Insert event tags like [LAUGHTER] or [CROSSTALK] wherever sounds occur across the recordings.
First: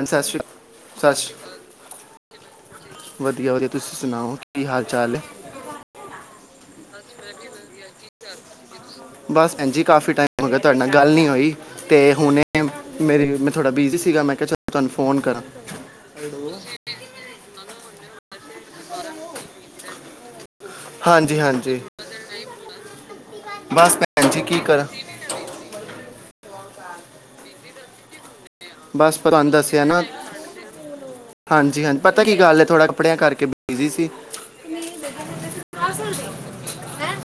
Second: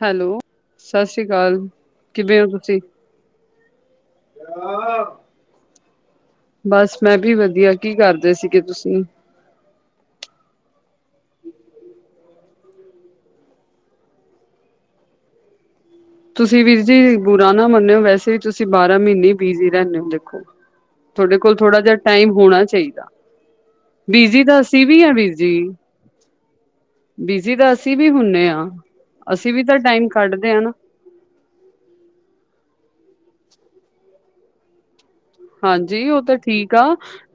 ਅ ਸਤਿ ਹੈਲੋ, ਸ਼੍ਰੀ ਸਤਿ ਸ੍ਰੀ ਸ਼੍ਰੀ ਅਕਾਲ। ਕਿਵੇਂ ਹੋ ਤੁਸੀਂ? ਵਧੀਆ ਵਧੀਆ ਤੁਸੀਂ ਸੁਣਾਓ ਕੀ ਹਾਲ ਚਾਲ ਹੈ। ਬਸ ਮੈਂ ਵੀ ਵਧੀਆ ਕੀ ਕਰਦੇ ਸੀਗੇ ਤੁਸੀਂ ਬਸ ਐਂਜੀ ਕਾਫੀ ਟਾਈਮ ਹੋ ਗਿਆ ਤੁਹਾਡੇ ਨਾਲ ਗੱਲ ਨੀ ਹੋਈ ਤੇ ਹੁਣੇ ਮੇਰੀ ਮੈਂ ਥੋੜ੍ਹਾ ਬਿਜੀ ਸੀਗਾ ਮੈਂ ਕਿਹਾ ਚਲ ਤੁਹਾਨੂੰ ਫੋਨ ਕਰਾਂ ਤੁਸੀਂ ਵੀਰ ਜੀ ਬੁਰਾ ਨਾ ਮੰਨਿਓ ਵੈਸੇ ਵੀ ਤੁਸੀਂ ਬਾਰਾਂ ਮਹੀਨੇ ਹੀ ਬੀਜੀ ਰਹਿੰਦੇ ਹੋ ਦੇਖੋ ਤੁਹਾਡੇ ਹਾਂਜੀ ਕੋਲ ਹਾਂਜੀ ਥੋੜਾ ਜਿਹਾ ਟਾਈਮ ਹੋਣਾ ਚਾਹੀਦਾ ਬਸ ਭੈਣ ਜੀ ਬਿਜੀ ਕੀ ਤਾਂ ਕਰਾਂ ਅਸੀਂ ਵੀ ਹਾ ਵੀਰ ਜੀ ਬਿਜੀ ਤਾਂ ਅਸੀਂ ਵੀ ਹੁੰਦੇ ਹਾਂ ਬਸ ਪਰ ਤੁਹਾਨੂੰ ਅਸੀਂ ਵੀ ਤਾਂ ਦੱਸਿਆ ਨਾ ਟਾਈਮ ਕੱਢਦੇ ਹਾਂ ਨਾ ਹਾਂਜੀ ਹਾਂਜੀ ਪਤਾ ਕੀ ਗੱਲ ਥੋੜ੍ਹਾ ਕੱਪੜਿਆਂ ਕਰਕੇ ਬਿਜੀ ਸੀ। ਹਾਂਜੀ ਉਹ ਤਾਂ ਠੀਕ ਆ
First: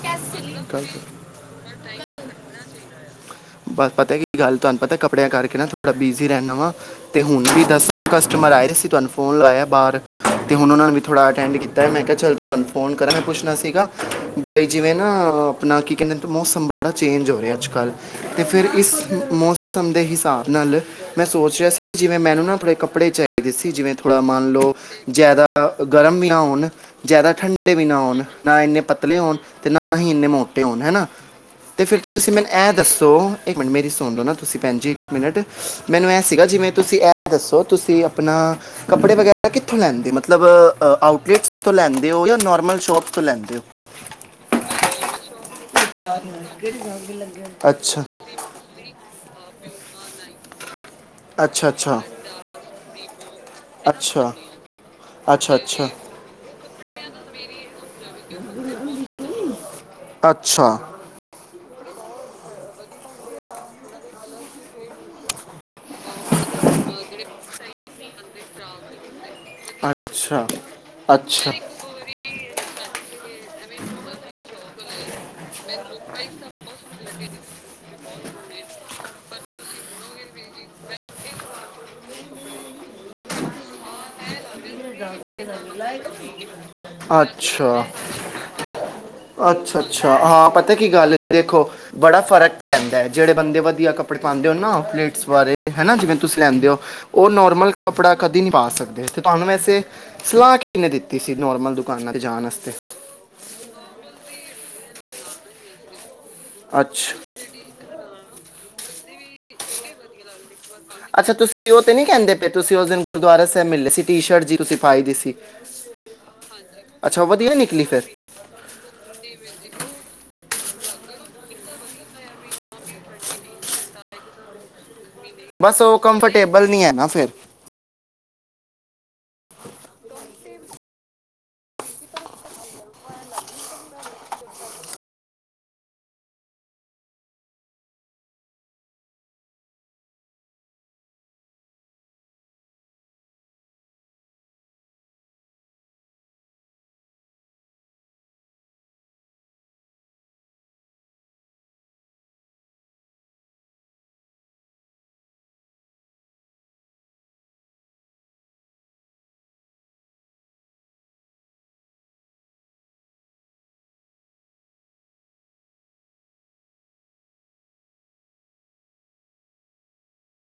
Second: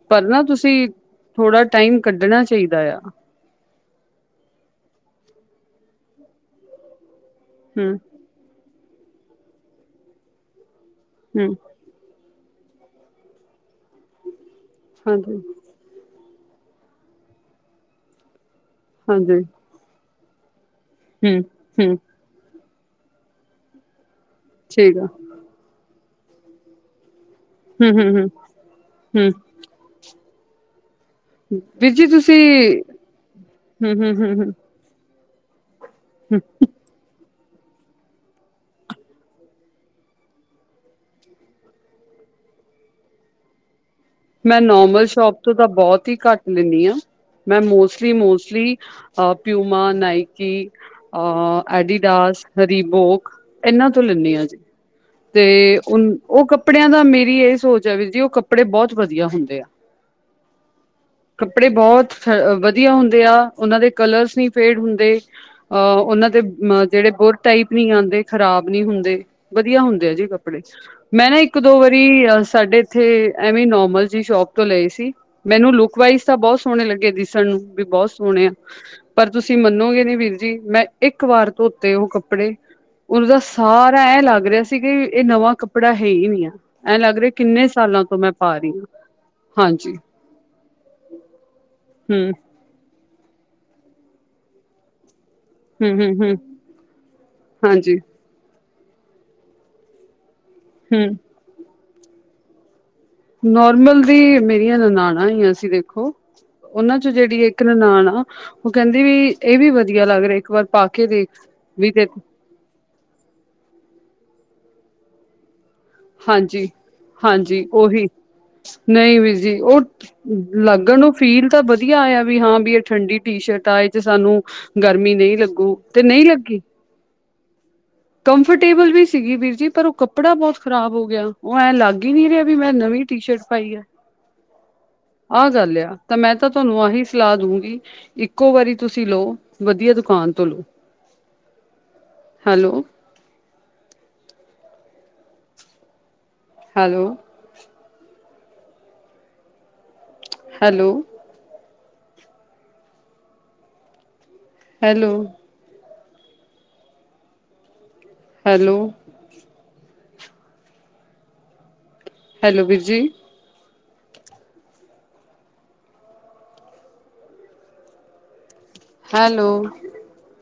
ਪਰ ਨਾ ਤੁਸੀਂ ਕੱਲ੍ਹ ਥੋੜਾ ਟਾਈਮ ਕੱਢਣਾ ਚਾਹੀਦਾ ਆ। ਬਸ ਪਤਾ ਕੀ ਗੱਲ ਤੁਹਾਨੂੰ ਪਤਾ ਕੱਪੜਿਆਂ ਕਰਕੇ ਨਾ ਥੋੜਾ ਬਿਜੀ ਰਹਿੰਨਾ ਵਾ ਤੇ ਹੁਣ ਵੀ ਦੱਸ ਹੂੰ, ਕਸਟਮਰ ਆਏ ਸੀ ਤੁਹਾਨੂੰ ਫੋਨ ਲਗਾਇਆ ਬਾਹਰ ਤੇ ਹੁਣ ਉਹਨਾਂ ਨੇ ਵੀ ਥੋੜਾ ਹੂੰ, ਅਟੈਂਡ ਕੀਤਾ ਤਾਂ ਮੈਂ ਕਿਹਾ ਚੱਲ ਤੁਹਾਨੂੰ ਫੋਨ ਕਰਾਂ ਮੈਂ ਪੁੱਛਣਾ ਸੀਗਾ ਬਾਈ ਜਿਵੇਂ ਨਾ ਹਾਂਜੀ। ਆਪਣਾ ਕੀ ਕਹਿੰਦੇ ਨੇ ਮੌਸਮ ਬੜਾ ਚੇਂਜ ਹੋ ਰਿਹਾ ਅੱਜ ਕੱਲ੍ਹ ਅ ਤੇ ਫਿਰ ਇਸ ਹਾਂਜੀ, ਮੌਸਮ ਦੇ ਹਿਸਾਬ ਨਾਲ ਮੈਂ ਹੂੰ, ਸੋਚ ਰਿਹਾ ਸੀ ਹੂੰ, ਜਿਵੇਂ ਮੈਨੂੰ ਨਾ ਥੋੜੇ ਕੱਪੜੇ ਚਾਹੀਦੇ ਸੀ। ਜਿਵੇਂ ਥੋੜਾ ਮੰਨ ਲਓ ਠੀਕ ਆ, ਜ਼ਿਆਦਾ। ਗਰਮ ਵੀ ਨਾ ਹੋਣ ਜ਼ਿਆਦਾ ਠੰਡੇ ਵੀ ਹੂੰ, ਨਾ ਹੂੰ, ਹੋਣ, ਹੂੰ, ਨਾ ਇਨੇ ਪਤਲੇ ਹੂੰ। ਹੋਣ ਤੇ ਨਾ ਨਾ ਹੀ ਇੰਨੇ ਮੋਟੇ ਹੋਣ ਹੈਨਾ। ਤੇ ਵੀਰ ਫਿਰ ਜੀ ਤੁਸੀਂ। ਮੈਨੂੰ ਇਹ ਦੱਸੋ ਇੱਕ ਮਿੰਟ ਮੇਰੀ ਹੂੰ ਹੂੰ ਸੁਣ ਲੋ ਨਾ ਹੂੰ ਹੂੰ ਤੁਸੀਂ ਭੈਣ ਜੀ ਇੱਕ ਮਿੰਟ, ਮੈਨੂੰ ਇਹਂ ਸੀਗਾ ਜਿਵੇਂ ਤੁਸੀਂ ਅ। ਦੱਸੋ ਤੁਸੀਂ ਆਪਣਾ ਕੱਪੜੇ ਵਗੈਰਾ ਕਿੱਥੋਂ ਲੈਂਦੇ ਮਤਲਬ ਆਊਟ ਲਿਟਸ ਤੋਂ ਲੈਂਦੇ ਹੋ ਯਾਂ ਨੋਰਮਲ ਸ਼ੋਪ ਤੋਂ ਲੈਂਦੇ ਹੋ। ਮੈਂ ਨੋਰਮਲ ਸ਼ੋਪ ਤੋਂ ਤਾਂ ਬਹੁਤ ਤੀ ਘੱਟ ਲੈਂਦੀ ਹਾਂ। ਮੈਂ ਅੱਛਾ ਮੋਸਟਲੀ-ਮੋਸਟਲੀ ਅ ਪਿਊਮਾ ਨਾਇਕੀ। ਅੱਛਾ ਅਹ ਅੱਛਾ ਐਡੀਡਸ ਰੀਬੋਕ। ਇਹਨਾਂ ਤੋਂ ਅੱਛਾ ਲੈਂਦੀ ਹਾਂ ਜੀ ਤੇ ਅੱਛਾ ਹੁਣ ਉਹ ਕੱਪੜਿਆਂ ਦਾ ਮੇਰੀ ਇਹ ਸੋਚ ਏ ਵੀਰ ਜੀ, ਉਹ ਕੱਪੜੇ ਬਹੁਤ ਵਧੀਆ ਹੁੰਦੇ ਆ। ਅੱਛਾ। ਕੱਪੜੇ ਬਹੁਤ ਫ ਵਧੀਆ ਹੁੰਦੇ ਆ, ਉਹਨਾਂ ਦੇ ਕਲਰਸ ਨਹੀਂ ਫੇਡ ਹੁੰਦੇ। ਅ ਉਹਨਾਂ ਦੇ ਜਿਹੜੇ ਬੁਰ ਟਾਈਪ ਨੀ ਆਂਦੇ ਖ਼ਰਾਬ ਨੀ ਹੁੰਦੇ। ਵਧੀਆ ਹੁੰਦੇ ਆ ਜੀ ਅੱਛਾ ਕੱਪੜੇ, ਮੈਂ ਨਾ ਅੱਛਾ ਇੱਕ ਦੋ ਵਾਰੀ ਸਾਡੇ ਇੱਥੇ ਐਵੇਂ ਨੋ ਨੋਰਮਲ ਜੀ ਸ਼ੋਪ ਤੋਂ ਲਏ ਸੀ। ਮੈਨੂੰ ਲੁਕ ਵਾਈਜ਼ ਤਾਂ ਬਹੁਤ ਸੋਹਣੇ ਲੱਗੇ ਦਿਸਣ ਨੂੰ ਵੀ ਬਹੁਤ ਸੋਹਣੇ ਆ ਪਰ ਤੁਸੀਂ ਮੰਨੋਗੇ ਨੀ ਵੀਰ ਜੀ ਮੈਂ ਇੱਕ ਵਾਰ ਧੋਤੇ ਉਹ ਕੱਪੜੇ। ਉਹਨੂੰ ਦਾ ਸਾਰਾ ਐ ਲੱਗ ਰਿਹਾ ਸੀ ਕਿ ਇਹ ਨਵਾਂ ਕੱਪੜਾ ਹੈ ਹੀ ਨੀ ਆ। ਐਂ ਲੱਗ ਰਿਹਾ ਕਿੰਨੇ ਸਾਲਾਂ ਤੋਂ ਮੈਂ ਪਾ ਰਹੀ ਆ। ਅੱਛਾ-ਅੱਛਾ, ਹਾਂ ਪਤਾ ਕੀ ਗੱਲ ਦੇਖੋ ਬੜਾ ਹਮ ਫ਼ਰਕ। ਪੈਂਦਾ ਐ, ਜਿਹੜੇ ਬੰਦੇ ਵਧੀਆ ਕੱਪੜੇ ਪਾਂਦੇ ਹੋਣ ਨਾ ਆਊਟ ਲਿਟਸ ਵਾਲੇ। ਹੈਨਾ ਹਮ ਜਿਵੇਂ ਹਮ ਹਮ ਤੁਸੀਂ ਲੈਂਦੇ ਹੋ, ਉਹ ਨੋਰਮਲ ਹਾਂਜੀ ਕੱਪੜਾ ਕਦੇ ਨਹੀਂ ਪਾ ਸਕਦੇ ਅਤੇ ਤੁਹਾਨੂੰ ਵਸੇ ਸਲਾਹ ਕਿਨੇ ਹੂੰ ਦਿੱਤੀ ਸੀ ਨੋਰਮਲ ਦੁਕਾਨਾਂ ਤੇ ਜਾਣ ਵਾਸਤੇ। ਨੋਰਮਲ ਦੀ ਮੇਰੀਆਂ ਨਨਾਣਾਂ ਆਈਆਂ ਸੀਂ ਦੇਖੋ ਉਹਨਾਂ ਚ ਅੱਛਾ ਜਿਹੜੀ ਇੱਕ ਇੱਕ ਨਨਾਨ ਆ, ਉਹ ਕਹਿੰਦੀ ਵੀ ਇਹ ਵੀ ਵਧੀਆ ਲੱਗ ਰਹੇ। ਅੱਛਾ, ਤੁਸੀਂ ਉਹ ਤੇ ਨੀ ਕਹਿੰਦੇ ਤੇ ਤੁਸੀਂ ਉਸ ਦਿਨ ਗੁਰਦੁਆਰਾ ਸਾਹਿਬ ਮਿਲੇ ਸੀ ਟੀ ਸ਼ਰਟ ਜਹੀ ਤੁਸੀਂ ਪਾਈ ਦੀ ਸੀ।। ਅੱਛਾ ਉਹ ਵਧੀਆ ਹਾਂਜੀ-ਹਾਂਜੀ, ਨਿਕਲੀ ਓਹੀ ਫਿਰ ਨਈ ਵੀਰ ਜੀ ਉਹ। ਲੱਗਣ ਨੂੰ ਫੀਲ ਤਾਂ ਵਧੀਆ ਆਇਆ ਵੀ ਹਾਂ ਵੀ ਇਹ ਠੰਡੀ ਟੀ ਸ਼ਰਟ ਆ ਇਹ ਚ ਸਾਨੂੰ ਗਰਮੀ ਨਈ ਲੱਗੂ ਤੇ ਨੀ ਲੱਗੀ। ਨੀ ਏ ਨਾ ਫੇਰ ਕੰਫਰਟੇਬਲ ਵੀ ਸੀਗੀ ਵੀਰ ਜੀ ਪਰ ਉਹ ਕੱਪੜਾ ਬਹੁਤ ਖ਼ਰਾਬ ਹੋ ਗਿਆ। ਉਹ ਐਂ ਲੱਗ ਹੀ ਨੀ ਰਿਹਾ ਵੀ ਮੈਂ ਨਵੀਂ ਟੀ ਸ਼ਰਟ ਪਾਈ ਆ। ਆਹ ਗੱਲ ਆ ਤਾਂ ਮੈਂ ਤਾਂ ਤੁਹਾਨੂੰ ਆਹੀ ਸਲਾਹ ਦਊਗੀ। ਇੱਕੋ ਵਾਰੀ ਤੁਸੀਂ ਲੋਓ, ਵਧੀਆ ਦੁਕਾਨ ਤੋਂ ਲਓ। [INAUDIBLE] Hello. Hello. Hello. Hello. Hello. Hello ਵੀਰ ਜੀ। ਹੈਲੋ।